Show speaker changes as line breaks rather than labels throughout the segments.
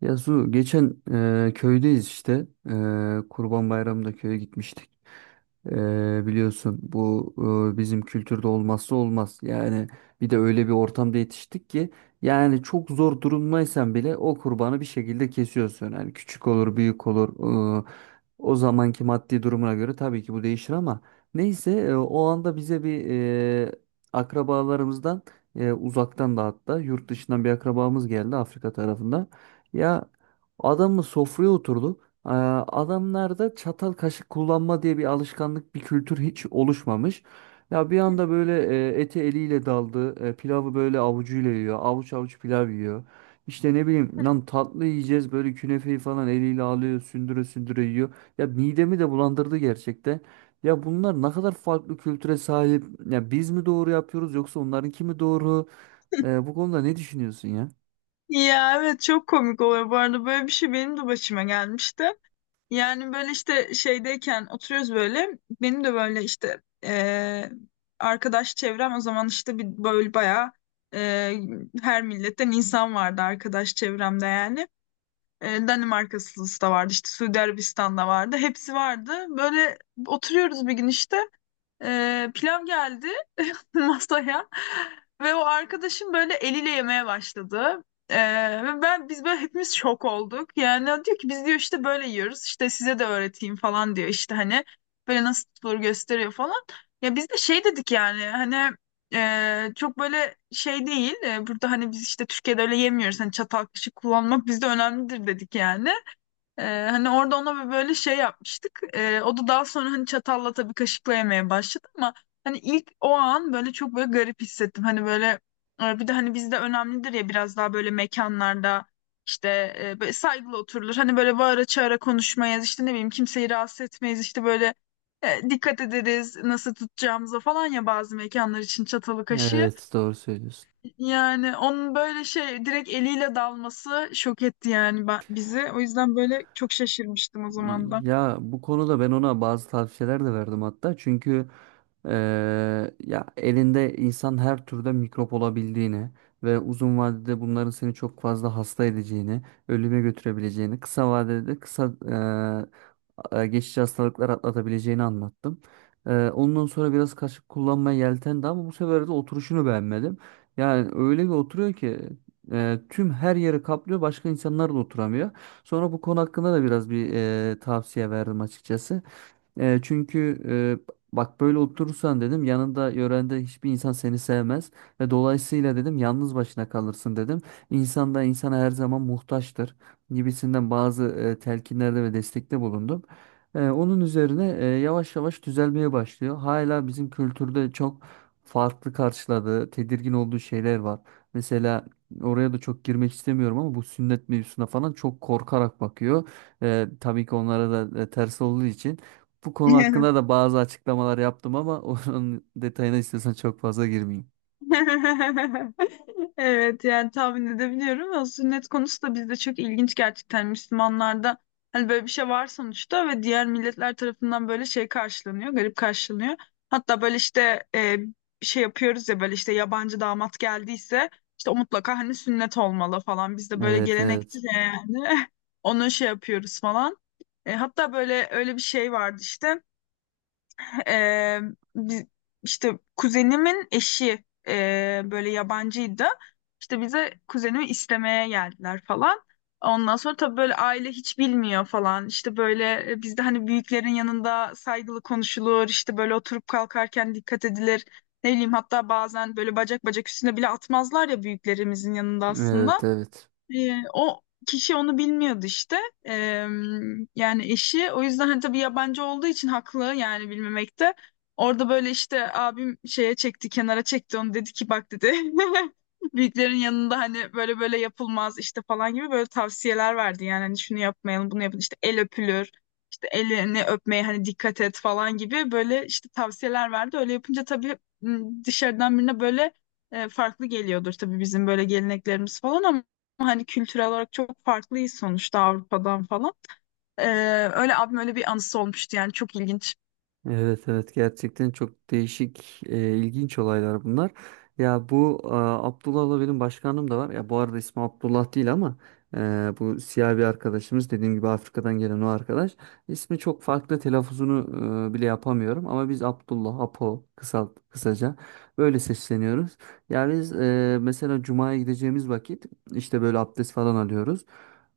Ya Su, geçen köydeyiz işte. Kurban Bayramı'nda köye gitmiştik. Biliyorsun bu bizim kültürde olmazsa olmaz. Yani bir de öyle bir ortamda yetiştik ki yani çok zor durumdaysan bile o kurbanı bir şekilde kesiyorsun. Yani küçük olur, büyük olur. e, O zamanki maddi durumuna göre tabii ki bu değişir ama neyse o anda bize bir e, akrabalarımızdan uzaktan da hatta yurt dışından bir akrabamız geldi Afrika tarafından. Ya adamı sofraya oturdu. Ee, Adamlarda çatal kaşık kullanma diye bir alışkanlık, bir kültür hiç oluşmamış. Ya bir anda böyle ete eliyle daldı. Pilavı böyle avucuyla yiyor. Avuç avuç pilav yiyor. İşte ne bileyim lan tatlı yiyeceğiz böyle künefeyi falan eliyle alıyor sündüre sündüre yiyor. Ya midemi de bulandırdı gerçekten. Ya bunlar ne kadar farklı kültüre sahip. Ya biz mi doğru yapıyoruz yoksa onlarınki mi doğru? Bu konuda ne düşünüyorsun ya?
Ya evet çok komik oluyor bu arada, böyle bir şey benim de başıma gelmişti. Yani böyle işte şeydeyken oturuyoruz, böyle benim de böyle işte arkadaş çevrem o zaman işte bir böyle bayağı eee, her milletten insan vardı arkadaş çevremde yani. Danimarkalısı da vardı, işte Suudi Arabistan'da vardı, hepsi vardı. Böyle oturuyoruz bir gün işte, pilav geldi masaya ve o arkadaşım böyle eliyle yemeye başladı. Ee, ve ben biz böyle hepimiz şok olduk. Yani o diyor ki, biz diyor işte böyle yiyoruz. İşte size de öğreteyim falan diyor. İşte hani böyle nasıl tutulur gösteriyor falan. Ya biz de şey dedik, yani hani çok böyle şey değil. E, burada hani biz işte Türkiye'de öyle yemiyoruz. Hani çatal kaşık kullanmak bizde önemlidir dedik yani. Hani orada ona bir böyle şey yapmıştık. O da daha sonra hani çatalla, tabii kaşıkla yemeye başladı ama hani ilk o an böyle çok böyle garip hissettim. Hani böyle bir de hani bizde önemlidir ya, biraz daha böyle mekanlarda işte böyle saygılı oturulur. Hani böyle bağıra çağıra konuşmayız, işte ne bileyim kimseyi rahatsız etmeyiz, işte böyle dikkat ederiz nasıl tutacağımıza falan, ya bazı mekanlar için çatalı kaşığı.
Evet, doğru söylüyorsun.
Yani onun böyle şey, direkt eliyle dalması şok etti yani ben, bizi. O yüzden böyle çok şaşırmıştım o zaman da.
Ya bu konuda ben ona bazı tavsiyeler de verdim hatta. Çünkü eee, ya elinde insan her türde mikrop olabildiğini ve uzun vadede bunların seni çok fazla hasta edeceğini, ölüme götürebileceğini, kısa vadede geçici hastalıklar atlatabileceğini anlattım. Ondan sonra biraz kaşık kullanmaya yeltendi ama bu sefer de oturuşunu beğenmedim. Yani öyle bir oturuyor ki tüm her yeri kaplıyor, başka insanlar da oturamıyor. Sonra bu konu hakkında da biraz bir tavsiye verdim açıkçası. Çünkü bak böyle oturursan dedim yanında yörende hiçbir insan seni sevmez ve dolayısıyla dedim yalnız başına kalırsın dedim. İnsan da insana her zaman muhtaçtır gibisinden bazı telkinlerde ve destekte bulundum. Onun üzerine yavaş yavaş düzelmeye başlıyor. Hala bizim kültürde çok farklı karşıladığı, tedirgin olduğu şeyler var. Mesela oraya da çok girmek istemiyorum ama bu sünnet mevzusuna falan çok korkarak bakıyor. Tabii ki onlara da ters olduğu için. Bu konu hakkında da bazı açıklamalar yaptım ama onun detayına istiyorsan çok fazla girmeyeyim.
Evet yani tahmin edebiliyorum. O sünnet konusu da bizde çok ilginç gerçekten, Müslümanlarda. Hani böyle bir şey var sonuçta ve diğer milletler tarafından böyle şey karşılanıyor, garip karşılanıyor. Hatta böyle işte bir şey yapıyoruz ya, böyle işte yabancı damat geldiyse, işte o mutlaka hani sünnet olmalı falan. Bizde böyle
Evet,
gelenektir
evet.
ya yani. Onu şey yapıyoruz falan. E, hatta böyle öyle bir şey vardı işte. Ee, biz, işte kuzenimin eşi böyle yabancıydı. İşte bize kuzenimi istemeye geldiler falan. Ondan sonra tabii böyle aile hiç bilmiyor falan. İşte böyle bizde hani büyüklerin yanında saygılı konuşulur. İşte böyle oturup kalkarken dikkat edilir. Ne bileyim, hatta bazen böyle bacak bacak üstüne bile atmazlar ya büyüklerimizin yanında
Evet,
aslında.
evet.
O kişi onu bilmiyordu işte. Ee, Yani eşi. O yüzden hani tabii yabancı olduğu için haklı yani bilmemekte. Orada böyle işte abim şeye çekti, kenara çekti onu, dedi ki bak dedi. Büyüklerin yanında hani böyle böyle yapılmaz işte falan gibi böyle tavsiyeler verdi. Yani hani şunu yapmayalım, bunu yapın, işte el öpülür, işte elini öpmeye hani dikkat et falan gibi böyle işte tavsiyeler verdi. Öyle yapınca tabii, dışarıdan birine böyle farklı geliyordur tabii bizim böyle geleneklerimiz falan, ama hani kültürel olarak çok farklıyız sonuçta Avrupa'dan falan. Ee, Öyle abim öyle bir anısı olmuştu yani, çok ilginç.
Evet, evet, gerçekten çok değişik ilginç olaylar bunlar. Ya bu Abdullah'la benim başkanım da var. Ya bu arada ismi Abdullah değil ama e, bu siyah bir arkadaşımız dediğim gibi Afrika'dan gelen o arkadaş. İsmi çok farklı, telaffuzunu bile yapamıyorum ama biz Abdullah, Apo kısaca böyle sesleniyoruz. Ya biz mesela Cuma'ya gideceğimiz vakit işte böyle abdest falan alıyoruz.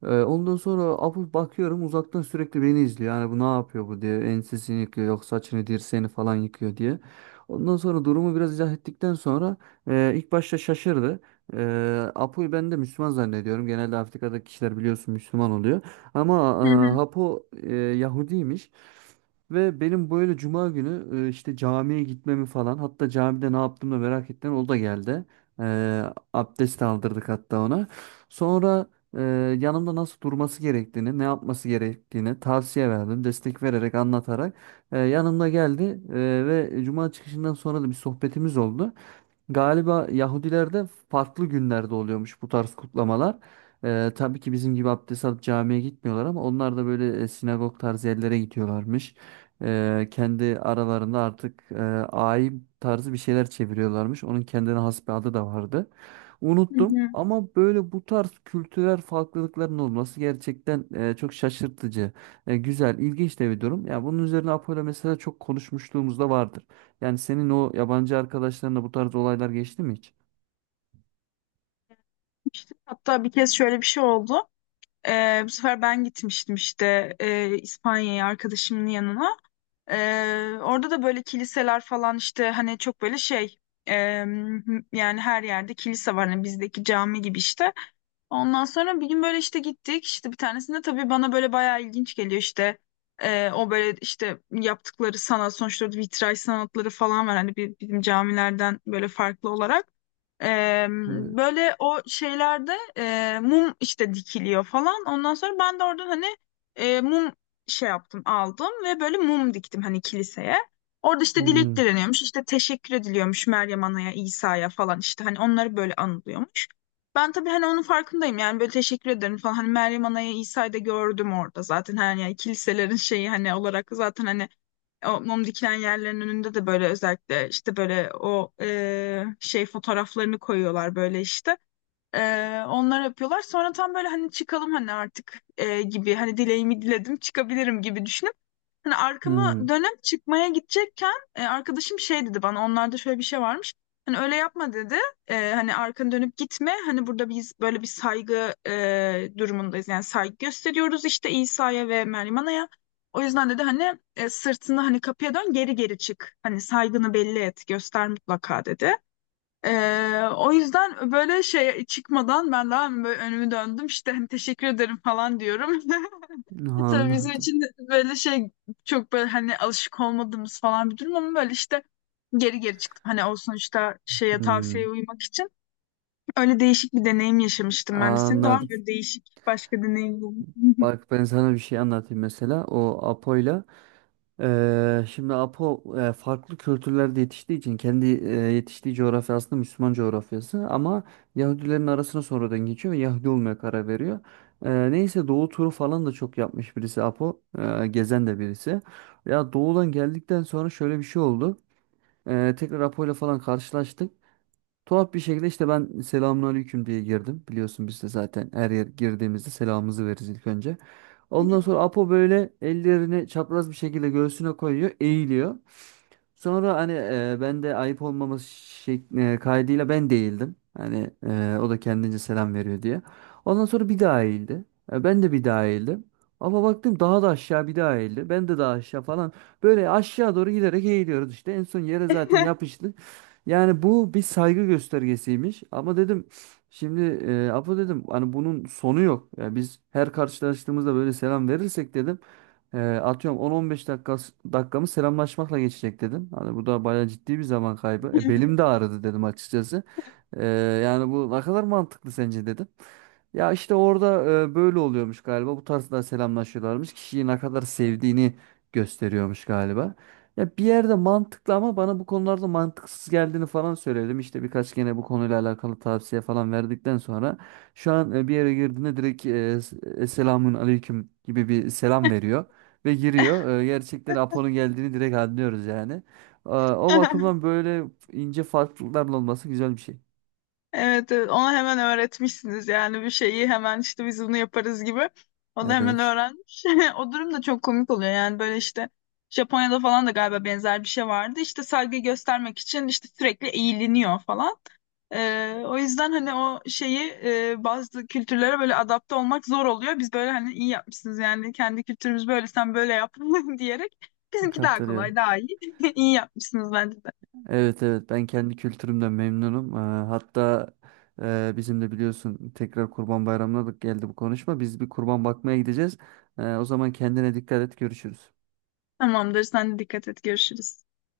Ondan sonra afıf bakıyorum uzaktan sürekli beni izliyor. Yani bu ne yapıyor bu diye. Ensesini yıkıyor yok saçını dirseğini falan yıkıyor diye. Ondan sonra durumu biraz izah ettikten sonra ilk başta şaşırdı. Apo'yu ben de Müslüman zannediyorum. Genelde Afrika'daki kişiler biliyorsun Müslüman oluyor. Ama
Hı hı,
Apo Yahudiymiş. Ve benim böyle cuma günü işte camiye gitmemi falan hatta camide ne yaptığımı da merak ettim. O da geldi. E, Abdest aldırdık hatta ona. Sonra e, yanımda nasıl durması gerektiğini, ne yapması gerektiğini tavsiye verdim. Destek vererek, anlatarak yanımda geldi ve cuma çıkışından sonra da bir sohbetimiz oldu. Galiba Yahudilerde farklı günlerde oluyormuş bu tarz kutlamalar. Tabii ki bizim gibi abdest alıp camiye gitmiyorlar ama onlar da böyle sinagog tarzı yerlere gidiyorlarmış. Kendi aralarında artık ayim tarzı bir şeyler çeviriyorlarmış. Onun kendine has bir adı da vardı.
hı
Unuttum
hı.
ama böyle bu tarz kültürel farklılıkların olması gerçekten çok şaşırtıcı. Güzel, ilginç de bir durum. Ya bunun üzerine Apollo mesela çok konuşmuşluğumuz da vardır. Yani senin o yabancı arkadaşlarınla bu tarz olaylar geçti mi hiç?
İşte hatta bir kez şöyle bir şey oldu. Bu sefer ben gitmiştim işte İspanya'ya arkadaşımın yanına. Orada da böyle kiliseler falan, işte hani çok böyle şey, e, yani her yerde kilise var. Hani bizdeki cami gibi işte. Ondan sonra bir gün böyle işte gittik, işte bir tanesinde tabii bana böyle bayağı ilginç geliyor işte. O böyle işte yaptıkları sanat sonuçta, vitray sanatları falan var hani, bizim camilerden böyle farklı olarak. Ee,
Böyle,
Böyle o şeylerde mum işte dikiliyor falan. Ondan sonra ben de oradan hani mum şey yaptım, aldım ve böyle mum diktim hani kiliseye. Orada işte dilek
hmm,
dileniyormuş, işte teşekkür ediliyormuş Meryem Ana'ya, İsa'ya falan, işte hani onları böyle anılıyormuş. Ben tabii hani onun farkındayım yani, böyle teşekkür ederim falan hani Meryem Ana'ya, İsa'yı da gördüm orada zaten hani, yani kiliselerin şeyi hani olarak zaten hani o mum dikilen yerlerin önünde de böyle özellikle işte böyle o şey fotoğraflarını koyuyorlar böyle işte. E, onlar yapıyorlar. Sonra tam böyle hani çıkalım hani artık gibi hani dileğimi diledim çıkabilirim gibi düşünüyorum. Hani
hmm,
arkamı dönüp çıkmaya gidecekken arkadaşım şey dedi bana, onlarda şöyle bir şey varmış. Hani öyle yapma dedi. E, hani arkanı dönüp gitme. Hani burada biz böyle bir saygı durumundayız. Yani saygı gösteriyoruz işte İsa'ya ve Meryem Ana'ya. O yüzden dedi hani sırtını hani kapıya dön, geri geri çık. Hani saygını belli et, göster mutlaka dedi. E, O yüzden böyle şey çıkmadan ben daha böyle önümü döndüm, işte hani teşekkür ederim falan diyorum. Tabii bizim
anladım.
için de böyle şey, çok böyle hani alışık olmadığımız falan bir durum, ama böyle işte geri geri çıktım. Hani o sonuçta şeye, tavsiyeye
Hmm,
uymak için. Öyle değişik bir deneyim yaşamıştım ben de. Senin de var mı
anladım.
böyle değişik başka deneyimlerin?
Bak ben sana bir şey anlatayım mesela. O Apo'yla şimdi Apo farklı kültürlerde yetiştiği için kendi yetiştiği coğrafya aslında Müslüman coğrafyası ama Yahudilerin arasına sonradan geçiyor ve Yahudi olmaya karar veriyor. Neyse Doğu turu falan da çok yapmış birisi Apo. Gezen de birisi. Ya Doğu'dan geldikten sonra şöyle bir şey oldu. Tekrar Apo'yla falan karşılaştık. Tuhaf bir şekilde işte ben selamünaleyküm diye girdim. Biliyorsun biz de zaten her yer girdiğimizde selamımızı veririz ilk önce. Ondan sonra Apo böyle ellerini çapraz bir şekilde göğsüne koyuyor, eğiliyor. Sonra hani ben de ayıp olmaması kaydıyla ben değildim. Hani o da kendince selam veriyor diye. Ondan sonra bir daha eğildi. Ben de bir daha eğildim. Ama baktım daha da aşağı bir daha eğildi. Ben de daha aşağı falan. Böyle aşağı doğru giderek eğiliyoruz işte. En son yere zaten yapıştık. Yani bu bir saygı göstergesiymiş ama dedim şimdi Apo dedim hani bunun sonu yok. Yani biz her karşılaştığımızda böyle selam verirsek dedim atıyorum 10-15 dakikamı selamlaşmakla geçecek dedim. Hani bu da bayağı ciddi bir zaman kaybı. Belim de ağrıdı dedim açıkçası. E, Yani bu ne kadar mantıklı sence dedim. Ya işte orada böyle oluyormuş galiba. Bu tarzda selamlaşıyorlarmış. Kişiyi ne kadar sevdiğini gösteriyormuş galiba. Ya bir yerde mantıklı ama bana bu konularda mantıksız geldiğini falan söyledim. İşte birkaç gene bu konuyla alakalı tavsiye falan verdikten sonra şu an bir yere girdiğinde direkt selamun aleyküm gibi bir selam veriyor ve giriyor. Gerçekten Apo'nun geldiğini direkt anlıyoruz yani. O bakımdan böyle ince farklılıkların olması güzel bir şey.
Evet, evet, ona hemen öğretmişsiniz yani, bir şeyi hemen işte, biz bunu yaparız gibi. O da hemen
Evet,
öğrenmiş. O durum da çok komik oluyor yani, böyle işte Japonya'da falan da galiba benzer bir şey vardı. İşte saygı göstermek için işte sürekli eğiliniyor falan. O yüzden hani o şeyi, bazı kültürlere böyle adapte olmak zor oluyor. Biz böyle hani iyi yapmışsınız yani, kendi kültürümüz böyle, sen böyle yap diyerek, bizimki daha
katılıyorum.
kolay, daha iyi. İyi yapmışsınız bence de.
Evet, evet, ben kendi kültürümden memnunum. Hatta bizim de biliyorsun tekrar Kurban Bayramı'na da geldi bu konuşma. Biz bir kurban bakmaya gideceğiz. O zaman kendine dikkat et, görüşürüz.
Tamamdır, sen de dikkat et, görüşürüz.